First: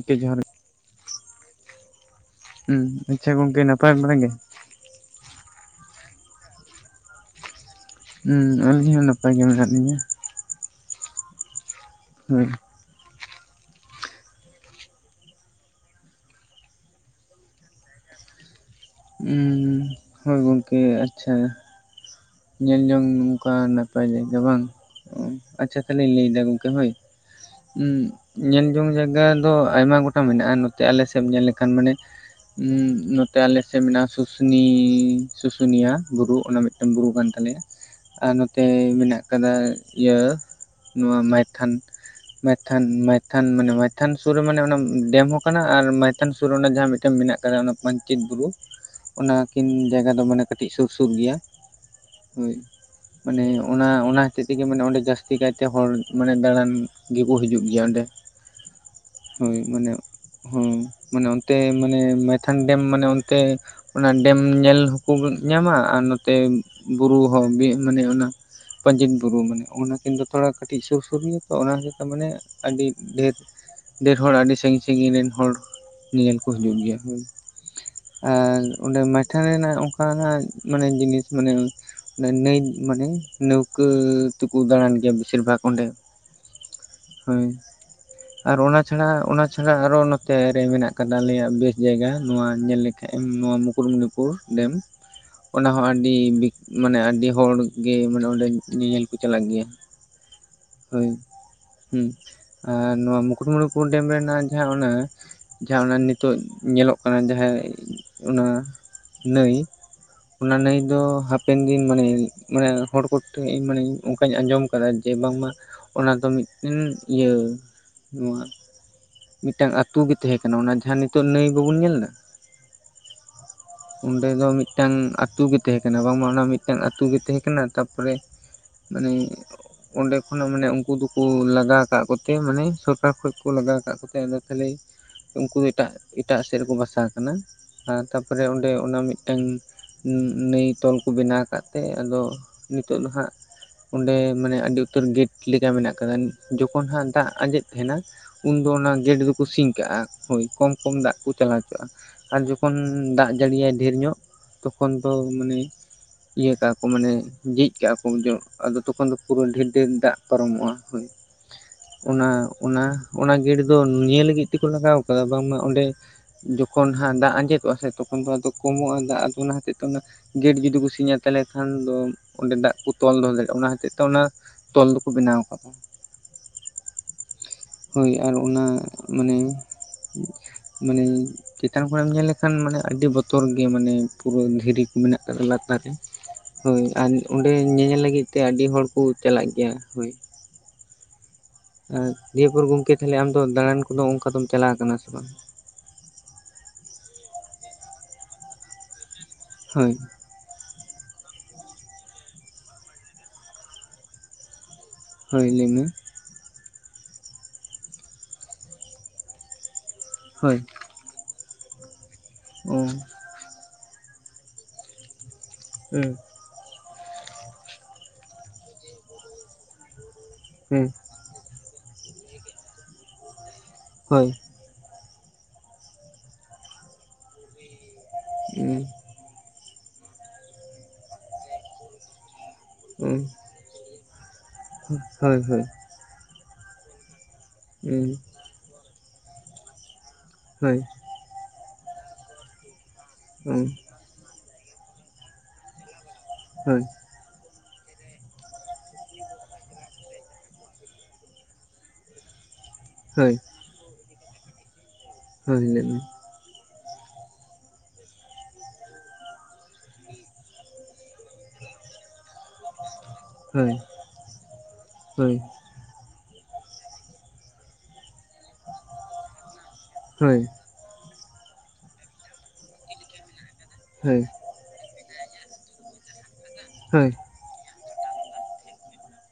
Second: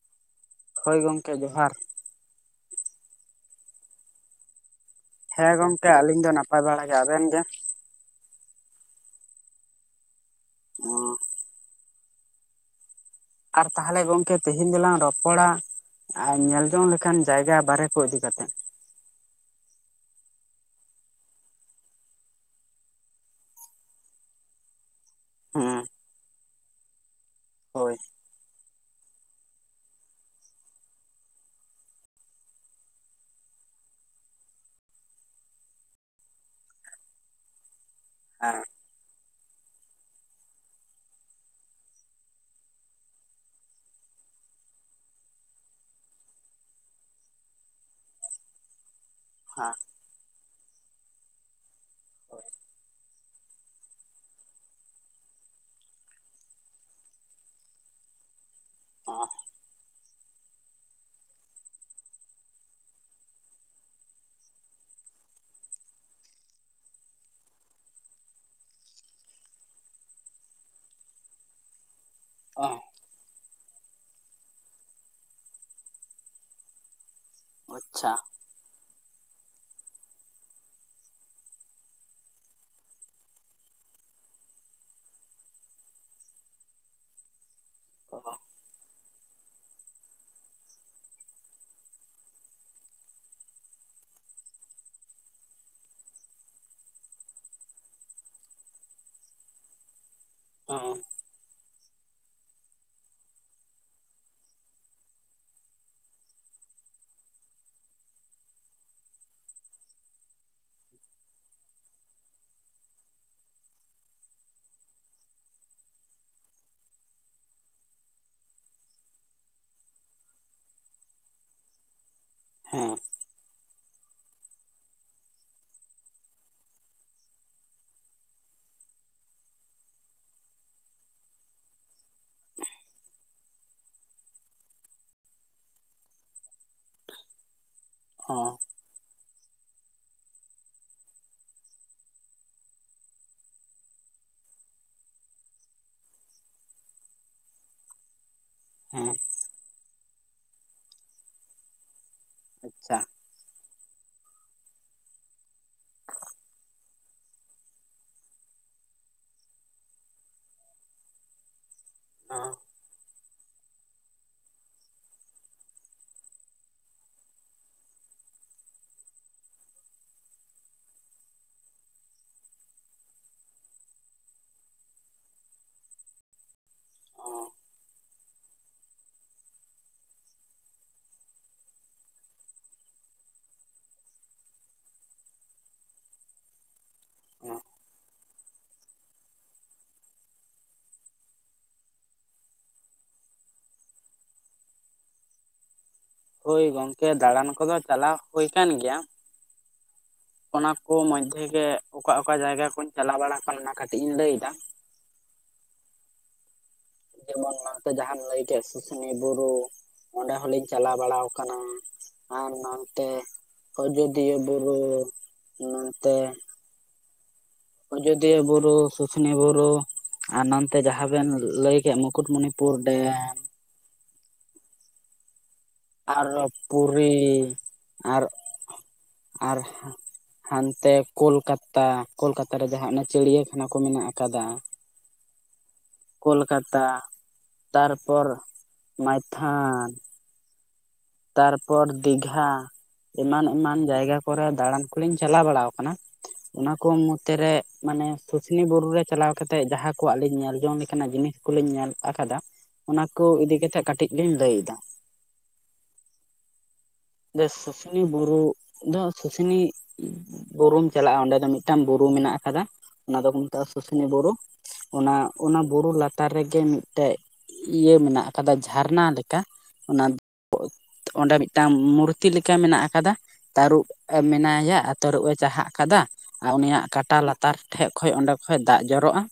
ᱚᱛᱮ ᱡᱷᱟᱨ ᱜᱮ, ᱦᱚᱭ ᱜᱚᱝᱠᱮ ᱡᱚᱸᱦᱟᱨ᱾ ᱦᱚᱸ ᱟᱪᱪᱷᱟ ᱜᱚᱝᱠᱮ ᱱᱟᱯᱟᱭ ᱵᱟᱲᱟ ᱜᱮ,? ᱦᱮᱸ ᱜᱚᱝᱠᱮ ᱟᱹᱞᱤᱧ ᱫᱚ ᱱᱟᱯᱟᱭ ᱵᱟᱲᱟ ᱜᱮ ᱟᱵᱮᱱ ᱜᱮ ᱦᱮᱸ ᱟᱹᱞᱤᱧ ᱦᱚᱸ ᱱᱟᱯᱟᱭ ᱜᱮ ᱢᱮᱱᱟᱜ ᱞᱤᱧᱟᱹ ᱳᱸ ᱦᱳᱭ, ᱟᱨ ᱛᱟᱦᱚᱞᱮ ᱜᱚᱝᱠᱮ ᱛᱮᱦᱮᱧ ᱫᱚᱞᱟᱝ ᱨᱚᱯᱚᱲᱟ, ᱟᱨ ᱧᱮᱞ ᱡᱚᱝ ᱞᱮᱠᱷᱟᱱ ᱡᱟᱭᱜᱟ ᱵᱟᱨᱮ ᱠᱚ ᱤᱫᱤ ᱠᱟᱛᱮᱫ, ᱦᱩᱸ ᱦᱳᱭ ᱜᱚᱢᱠᱮ ᱟᱪᱪᱷᱟ, ᱧᱮᱞ ᱡᱚᱝ ᱱᱚᱝᱠᱟ ᱱᱟᱯᱟᱭ ᱡᱟᱭᱜᱟ ᱵᱟᱝ ᱦᱮᱸ ᱟᱪᱪᱷᱟ ᱛᱟᱦᱚᱞᱮᱧ ᱞᱟᱹᱭ ᱫᱟ ᱜᱚᱝᱠᱮ ᱦᱳᱭ [unintelligible] ᱩᱸᱻ ᱦᱳᱭ ᱧᱮᱞ ᱡᱚᱝ ᱡᱟᱭᱜᱟ ᱫᱚ ᱟᱭᱢᱟ ᱜᱚᱴᱟᱝ ᱢᱮᱱᱟᱜᱼᱟ ᱱᱚᱛᱮ ᱟᱞᱮ ᱥᱮᱫ ᱮᱢ ᱧᱮᱞ ᱞᱮᱠᱷᱟᱱ ᱢᱟᱱᱮ ᱱᱚᱛᱮ ᱟᱞᱮᱥᱮᱱ ᱢᱮᱱᱟᱜᱼᱟ ᱥᱩᱥᱱᱤ ᱥᱩᱥᱩᱱᱤᱭᱟ ᱵᱩᱨᱩ ᱚᱱᱟ ᱢᱤᱫᱴᱟᱝ ᱵᱩᱨᱩ, [unintelligible] ᱟᱨ ᱦᱮᱸ ᱱᱚᱛᱮ ᱢᱮᱱᱟᱜ ᱟᱠᱟᱫᱟ ᱤᱭᱟᱹ ᱱᱚᱣᱟ ᱢᱟᱭᱛᱷᱚᱱ ᱢᱟᱭᱛᱷᱟᱱ ᱢᱟᱭᱛᱷᱟᱱ ᱢᱟᱱᱮ ᱢᱟᱭᱛᱷᱟᱱ ᱥᱩᱨ ᱨᱮ ᱢᱟᱱᱮ ᱚᱱᱟ ᱰᱮᱢ ᱦᱚᱸ ᱠᱟᱱᱟ ᱟᱨ ᱪᱮᱛᱟᱱ ᱥᱩᱨ ᱨᱮ ᱚᱱᱟ ᱡᱟᱦᱟᱸ ᱢᱤᱫᱴᱮᱱ ᱢᱮᱱᱟᱜ ᱟᱠᱟᱫᱟ ᱚᱱᱟ ᱯᱟᱹᱧᱪᱤᱛ ᱵᱩᱨᱩ, ᱚᱱᱟᱠᱤᱱ ᱦᱮᱸ ᱡᱟᱭᱜᱟ ᱫᱚ ᱢᱟᱱᱮ ᱠᱟᱹᱴᱤᱡ ᱥᱩᱨ ᱥᱩᱨ ᱜᱮᱭᱟ ᱦᱳᱭ ᱢᱟᱱᱮ ᱚᱱᱟ ᱚᱱᱟ ᱦᱚᱛᱮᱡ ᱛᱮᱜᱮ ᱢᱟᱱᱮ ᱚᱸᱰᱮ ᱡᱟᱹᱥᱛᱤ ᱠᱟᱭᱛᱮ ᱦᱚᱲ ᱢᱟᱱᱮ ᱫᱟᱬᱟᱱ ᱜᱮᱠᱚ ᱦᱤᱡᱩᱜ ᱜᱮᱭᱟ ᱚᱸᱰᱮ, ᱦᱳᱭ ᱢᱟᱱᱮ ᱦᱳᱸ ᱢᱟᱱᱮ ᱚᱱᱛᱮ ᱢᱟᱱᱮ ᱢᱟᱭᱛᱷᱚᱱ ᱰᱮᱢ ᱢᱟᱱᱮ ᱚᱱᱛᱮ ᱚᱱᱟ ᱰᱮᱢ ᱧᱮᱞ ᱦᱚᱠᱚ ᱧᱟᱢᱟ ᱟᱨ ᱱᱚᱛᱮ ᱵᱩᱨᱩ ᱦᱚᱸ ᱵᱮᱸ ᱢᱟᱱᱮ ᱚᱱᱟ ᱯᱟᱹᱧᱪᱤᱛ ᱵᱩᱨᱩ ᱢᱟᱱᱮ ᱚᱱᱟ ᱠᱤᱱ ᱫᱚ ᱛᱷᱚᱲᱟ ᱠᱟᱹᱴᱤᱡ ᱥᱩᱨ ᱥᱩᱨ ᱜᱮᱭᱟ ᱛᱚ ᱚᱱᱟ ᱦᱚᱛᱮᱡ ᱛᱮ ᱢᱟᱱᱮ ᱟᱹᱰᱤ ᱰᱷᱮᱨ ᱰᱷᱮᱨ ᱦᱚᱲ ᱟᱹᱰᱤ ᱥᱟᱹᱜᱤᱧ ᱥᱟᱹᱜᱤᱧ ᱨᱮᱱ ᱦᱚᱲ ᱧᱮᱧᱮᱞ ᱠᱚ ᱦᱤᱡᱩᱜ ᱜᱮᱭᱟ ᱦᱩᱸ ᱳ ᱟᱪᱪᱷᱟ, ᱟᱨ ᱚᱸᱰᱮ ᱢᱟᱭᱛᱷᱟᱱ ᱨᱮᱱᱟᱜ ᱚᱱᱠᱟᱱᱟᱜ ᱢᱟᱱᱮ ᱡᱤᱱᱤᱥ ᱢᱟᱱᱮ ᱱᱟᱹᱭ ᱢᱟᱱᱮ ᱱᱟᱹᱣᱠᱟᱹ ᱛᱮᱠᱚ ᱫᱟᱬᱟᱱ ᱜᱮᱭᱟ ᱵᱮᱥᱤᱨ ᱵᱷᱟᱜᱽ ᱚᱸᱰᱮ ᱦᱳᱭ ᱟᱨ ᱚᱱᱟ ᱪᱷᱟᱲᱟ ᱚᱱᱟ ᱪᱷᱟᱲᱟ ᱟᱨ ᱦᱚ ᱱᱚᱛᱮ ᱨᱮ ᱢᱮᱱᱟᱜ ᱟᱠᱟᱫᱟ ᱟᱞᱮᱭᱟᱜ ᱵᱮᱥ ᱡᱟᱭᱜᱟ ᱱᱚᱣᱟ ᱧᱮᱞ ᱞᱮᱠᱷᱟᱡ ᱮᱢ ᱱᱚᱣᱟ ᱢᱩᱠᱩᱴ ᱢᱩᱱᱤᱯᱩᱨ, ᱳ ᱰᱮᱢ ᱚᱱᱟ ᱦᱚᱸ ᱟᱹᱰ ᱟᱹᱰᱤ ᱵᱤᱠ ᱢᱟᱱᱮ ᱟᱹᱰᱤ ᱦᱚᱲ ᱜᱮ ᱢᱟᱱᱮ ᱚᱸᱰᱮ ᱧᱮᱧᱮᱞ ᱠᱚ ᱪᱟᱞᱟᱜ ᱜᱮᱭᱟᱹ ᱦᱚᱭ [unintelligible] ᱦᱮᱸ [inaudible] ᱟᱨ ᱱᱚᱶᱟ ᱢᱩᱠᱩᱴ ᱢᱩᱱᱤᱯᱩᱨ ᱰᱮᱢ ᱨᱮᱱᱟᱜ ᱡᱟᱦᱟᱸ ᱚᱱᱟᱹ ᱡᱟᱦᱟᱸ ᱚᱱᱟ ᱱᱤᱛᱚᱜ ᱧᱮᱞᱚᱜ ᱠᱟᱱᱟ ᱡᱟᱦᱟᱸ ᱚᱱᱟ ᱱᱟᱹᱭ, ᱚᱱᱟ ᱱᱟᱹᱭ ᱫᱚ ᱦᱟᱯᱮᱱ ᱫᱤᱱ ᱢᱟᱱᱮ ᱢᱟᱱᱮ ᱦᱚᱲ ᱠᱚ ᱴᱷᱮᱱ ᱤᱧ ᱢᱟᱱᱮᱧ ᱚᱱᱠᱟᱧ ᱟᱸᱡᱚᱢ ᱟᱠᱟᱫᱟ ᱡᱮ ᱵᱟᱝ ᱢᱟ ᱚᱱᱟ ᱫᱚ ᱢᱤᱫᱴᱮᱱ ᱤᱭᱟᱹ ᱱᱚᱣᱟ, ᱢᱤᱫᱴᱟᱝ ᱟᱹᱛᱩ ᱜᱮ ᱛᱟᱦᱮᱸ ᱠᱟᱱᱟ᱾ ᱚᱱᱟ ᱡᱟᱦᱟᱸ ᱱᱤᱛᱚᱜ ᱱᱟᱹᱭ ᱵᱟᱵᱚᱱ ᱧᱮᱞ ᱮᱫᱟ᱾ ᱦᱮᱸ ᱚᱸᱰᱮ ᱫᱚ ᱢᱤᱫ ᱴᱟᱝ ᱟᱹᱛᱩ ᱜᱤ ᱛᱟᱦᱮᱸᱸ ᱠᱟᱱᱟ ᱵᱟᱝᱢᱟ ᱚᱱᱟ ᱢᱤᱫᱴᱟᱝ ᱟᱹᱛᱩ ᱜᱮ ᱛᱟᱦᱮ ᱠᱟᱱᱟ ᱛᱟᱯᱚᱨᱮ ᱢᱟᱱᱮ ᱚᱸᱰᱮ ᱠᱷᱚᱱᱟᱜ ᱢᱟᱱᱮ ᱩᱱᱠᱩ ᱫᱚᱠᱚ ᱞᱟᱜᱟᱣ ᱠᱟᱜ ᱠᱚᱛᱮ ᱢᱟᱱᱮ ᱥᱚᱨᱠᱟᱨ ᱠᱷᱚᱡ ᱠᱚ ᱞᱟᱜᱟᱣ ᱠᱟᱜ ᱠᱚᱛᱮ ᱟᱫᱚ ᱛᱟᱦᱞᱮ ᱩᱱᱠᱩ ᱫᱚ ᱮᱴᱟᱜ ᱮᱴᱟᱜ ᱥᱮᱫ ᱨᱮᱠᱚ ᱵᱟᱥ ᱵᱟᱥᱟ ᱠᱟᱱᱟ ᱛᱟᱯᱚᱨᱮ ᱚᱸᱰᱮ ᱚᱱᱟ ᱢᱤᱫ ᱴᱟᱝ ᱱᱟᱹᱭ ᱛᱚᱞ ᱠᱚ ᱵᱮᱱᱟᱣ ᱟᱠᱟᱫ ᱛᱮ ᱟᱫᱚ ᱱᱤᱛᱚᱜ ᱫᱚ ᱦᱟᱸᱜ ᱚᱸᱰᱮ ᱢᱟᱱᱮ ᱟᱹᱰᱤ ᱩᱛᱟᱹᱨ ᱜᱮᱹᱴ ᱞᱮᱠᱟ ᱢᱮᱱᱟᱜ ᱠᱟᱫᱟ᱾ ᱡᱚᱠᱷᱚᱱ ᱦᱟᱸᱜ ᱫᱟᱜ ᱟᱸᱡᱮᱫ ᱛᱟᱦᱮᱱᱟ ᱩᱱᱫᱚ ᱚᱱᱟ ᱦᱮᱸ ᱜᱮᱴ ᱫᱚᱠᱚ ᱥᱤᱧ ᱠᱟᱜᱼᱟ ᱦᱳᱭ ᱠᱚᱢ ᱠᱚᱢ ᱫᱟᱜ ᱠᱚ ᱪᱟᱞᱟᱣᱼᱟ᱾ ᱟᱨ ᱡᱚᱠᱷᱚᱱ ᱟᱪᱪᱷᱟ ᱫᱟᱜ ᱡᱟᱹᱲᱤᱭᱟᱭ ᱰᱷᱮᱨ ᱧᱚᱜ ᱛᱚᱠᱷᱚᱱ ᱫᱚ ᱢᱟᱱᱮ ᱤᱭᱟᱹ ᱠᱟᱜ ᱢᱟᱱᱮ ᱡᱷᱤᱡ ᱠᱟᱜᱼᱟ ᱠᱚ ᱟᱫᱚ ᱛᱚᱠᱷᱚᱱ ᱫᱚ ᱯᱩᱨᱟᱹ ᱰᱷᱮᱨ ᱰᱷᱮᱨ ᱫᱟᱜ ᱯᱟᱨᱚᱢᱚᱜᱼᱟ ᱦᱳ ᱚᱱᱟ ᱚᱱᱟ ᱚᱱᱟ ᱜᱮᱴ ᱫᱚ ᱱᱤᱭᱟᱹ ᱞᱟᱹᱜᱤᱫ ᱛᱮᱠᱚ ᱞᱟᱜᱟᱣ ᱠᱟᱫᱟ ᱵᱟᱝᱢᱟ ᱚᱸᱰᱮ ᱡᱚᱠᱷᱚᱱᱟᱸ ᱫᱟᱜ ᱟᱸᱡᱮᱫᱚᱜᱼᱟ ᱥᱮ ᱛᱚᱠᱷᱚᱱ ᱫᱚ ᱟ ᱠᱚᱢᱚᱜᱼᱟ ᱫᱟᱜ ᱟ ᱚᱱᱟ ᱦᱚᱛ ᱚᱱᱟ ᱜᱮᱴ ᱡᱩᱫᱤ ᱠᱚ ᱥᱤᱧᱟ ᱛᱟᱦᱚᱞᱮ ᱠᱷᱟᱱ ᱫᱚ ᱚᱸᱰᱮ ᱫᱟᱜ ᱠᱚ ᱛᱚᱞ ᱫᱚᱦᱚ ᱫᱟᱲᱮᱭᱟᱜᱼᱟ᱾ ᱚᱱᱟ ᱦᱚᱛᱮᱡ ᱛᱮ ᱚᱱᱟ ᱛᱚᱞ ᱫᱚᱠᱚ ᱵᱮᱱᱟᱣ ᱟᱠᱟᱫᱟ ᱦᱳ ᱚᱱᱟ ᱢᱟᱱᱮ ᱢᱟᱱᱮ ᱪᱮᱛᱟᱱ ᱠᱷᱮᱢ ᱧᱮᱞ ᱞᱮᱠᱷᱟᱱ ᱢᱟᱱᱮ ᱟᱹᱰᱤ ᱵᱚᱛᱚᱨ ᱜᱮ ᱢᱟᱱᱮ ᱯᱩᱨᱟᱹ ᱫᱷᱤᱨᱤ ᱠᱚ ᱢᱮᱱᱟᱜ ᱟᱠᱟᱫᱟ ᱞᱟᱛᱟᱨ ᱨᱮ ᱦᱳᱭ ᱟᱨ ᱚᱸᱰᱮ ᱧᱮᱧᱮᱞ ᱞᱟᱹᱜᱤᱫ ᱛᱮ ᱟᱹᱰᱤ ᱦᱚᱲ ᱠᱚ ᱪᱟᱞᱟᱜ ᱜᱮᱭᱟ ᱦᱳᱭ᱾ ᱫᱤᱭᱤᱭᱟᱹ ᱯᱚᱨ ᱜᱚᱝᱠᱮ ᱛᱟᱦᱞᱮ ᱟᱢ ᱫᱚ ᱫᱟᱬᱟᱱ ᱠᱚᱫᱚ ᱚᱱᱠᱟ ᱫᱚᱢ ᱪᱟᱞᱟᱣ ᱟᱠᱟᱱᱟ ᱥᱮ ᱵᱟᱝ? ᱦᱳᱭ ᱜᱚᱝᱠᱮ ᱫᱟᱬᱟᱱ ᱠᱚᱫᱚ ᱪᱟᱞᱟᱜ ᱦᱳ ᱠᱟᱱᱟᱱ ᱜᱮᱭᱟ, ᱦᱳᱭ ᱚᱱᱟ ᱠᱚ ᱢᱚᱫᱽᱫᱷᱮ ᱜᱮ ᱚᱠᱟ ᱚᱠᱟ ᱡᱟᱭᱜᱟ ᱠᱩᱧ ᱪᱟᱞᱟᱣ ᱵᱟᱲᱟ ᱟᱠᱟᱱᱟ ᱚᱱᱟ ᱠᱟᱹᱴᱤᱡ ᱤᱧ ᱞᱟᱹᱭ ᱮᱫᱟ᱾ ᱦᱳᱭ ᱞᱟᱹᱭ ᱢᱮ᱾ ᱡᱮᱢᱚᱱ ᱢᱮᱱᱛᱮ ᱡᱟᱦᱟᱢ ᱞᱟᱹᱭ ᱠᱮᱫ ᱥᱩᱥᱩᱱᱤ ᱵᱩᱨᱩ ᱚᱸᱰᱮ ᱦᱚᱞᱤᱧ ᱦᱳᱭ ᱪᱟᱞᱟᱣ ᱵᱟᱲᱟ ᱟᱠᱟᱱᱟ ᱟᱨ ᱚ ᱱᱟᱛᱮ ᱟᱡᱚᱫᱤᱭᱟᱹ ᱵᱩᱨᱩ ᱚᱱᱟ ᱛᱮ ᱦᱩᱸ ᱟᱡᱚᱫᱤᱭᱟᱹ ᱵᱩᱨᱩ, ᱥᱩᱥᱱᱤ ᱵᱩᱨᱩ ᱟᱨ ᱱᱚᱱᱛᱮ ᱦᱩᱸ ᱡᱟᱦᱟᱸ ᱵᱮᱱ ᱞᱟᱹᱭ ᱠᱮᱫ ᱢᱩᱠᱩᱴᱢᱩᱱᱤᱯᱩᱨ ᱰᱮᱢ, ᱦᱳᱭ ᱟᱨ ᱯᱩᱨᱤ ᱟᱨ ᱦᱩᱸ ᱟᱨ ᱦᱟᱱᱛᱮ ᱠᱳᱞᱠᱟᱛᱟ ᱠᱳᱞᱠᱟᱛᱟ ᱨᱮ ᱡᱟᱦᱟᱸ ᱚᱱᱟ ᱦᱩᱸ ᱪᱤᱲᱤᱭᱟᱹ ᱠᱚ ᱢᱮᱱᱟᱜ ᱟᱠᱟᱫᱟ᱾ ᱦᱳᱭ ᱦᱳᱭ ᱠᱳᱞᱠᱟᱛᱟ ᱦᱳᱭ ᱦᱩᱸ ᱛᱟᱨᱯᱚᱨ ᱢᱟᱭᱛᱷᱟᱱ ᱦᱳᱭ ᱛᱟᱨᱯᱚᱨ ᱫᱤᱜᱷᱟ ᱮᱢᱟᱱ ᱦᱩᱸ ᱮᱢᱟᱱ ᱡᱟᱭᱜᱟ ᱠᱚᱨᱮ ᱫᱟᱬᱟᱱ ᱠᱚᱞᱤᱧ ᱪᱟᱞᱟᱣ ᱵᱟᱲᱟ ᱟᱠᱟᱱᱟ ᱚᱱᱟ ᱦᱳᱭ ᱠᱚ ᱢᱚᱫᱽᱫᱷᱮᱨᱮ ᱢᱟᱱᱮ ᱥᱩᱥᱱᱤ ᱵᱩᱨᱩ ᱨᱮ ᱪᱟᱞᱟᱣ ᱠᱟᱛᱮᱫ ᱡᱟᱦᱟᱸ ᱠᱚ ᱟᱹᱞᱤᱧ ᱧᱮᱞ ᱡᱚᱝ ᱞᱮᱠᱟᱱᱟᱜ ᱡᱤᱱᱤᱥ ᱠᱚᱞᱤᱧ ᱧᱮᱞ ᱟᱠᱟᱫᱟ ᱚᱱᱟ ᱠᱚ ᱦᱳᱭ ᱤᱫᱤᱠᱟᱛᱜ ᱠᱟᱹᱴᱤᱡ ᱞᱤᱧ ᱞᱟᱹᱭ ᱮᱫᱟ᱾ ᱦᱳᱭ ᱦᱤᱞᱟᱹᱜ ᱢᱮ ᱥᱩᱥᱤᱱᱤ ᱵᱩᱨᱩ ᱫᱚ ᱥᱩᱥᱤᱱᱤ ᱵᱩᱨᱩᱢ ᱪᱟᱞᱟᱜᱼᱟ ᱚᱸᱰᱮ ᱫᱚ ᱢᱤᱫ ᱴᱟᱝ ᱵᱩᱨᱩ ᱢᱮᱱᱟᱜ ᱟᱠᱟᱫᱟ ᱚᱱᱟ ᱫᱚᱠᱚ ᱢᱮᱛᱟᱜ ᱦᱳᱭ ᱥᱩᱥᱤᱱᱤ ᱵᱩᱨᱩ ᱚᱱᱟ ᱦᱳᱭ ᱚᱱᱟ ᱵᱩᱨᱩ ᱞᱟᱛᱟᱨ ᱨᱮᱜᱮ ᱢᱤᱫᱴᱮᱡ ᱤᱭᱟᱹ ᱢᱮᱱᱟᱜ ᱟᱠᱟᱫᱟ ᱡᱷᱟᱨᱱᱟ ᱞᱮᱠᱟ, ᱚᱱᱟ ᱦᱳᱭ ᱚᱸᱰᱮ ᱢᱤᱫ ᱴᱟᱝ ᱢᱩᱨᱛᱤ ᱞᱮᱠᱟ ᱢᱮᱱᱟᱜ ᱟᱠᱟᱫᱟ᱾ ᱛᱟᱹᱨᱩᱵᱽ ᱮ ᱦᱳᱭ ᱢᱮᱱᱟᱭᱟ ᱟᱨ ᱛᱟᱹᱨᱩᱵᱽ ᱮ ᱪᱟᱦᱟᱜ ᱠᱟᱫᱟ ᱟᱨ ᱩᱱᱤᱭᱟᱜ ᱦᱳᱭ ᱠᱟᱴᱟ ᱞᱟᱛᱟᱨ ᱛᱟᱨ ᱴᱷᱮᱡ ᱠᱷᱚᱱ ᱚᱸᱰᱮ ᱠᱷ ᱫᱟᱜ ᱡᱚᱨᱚᱜᱼᱟ,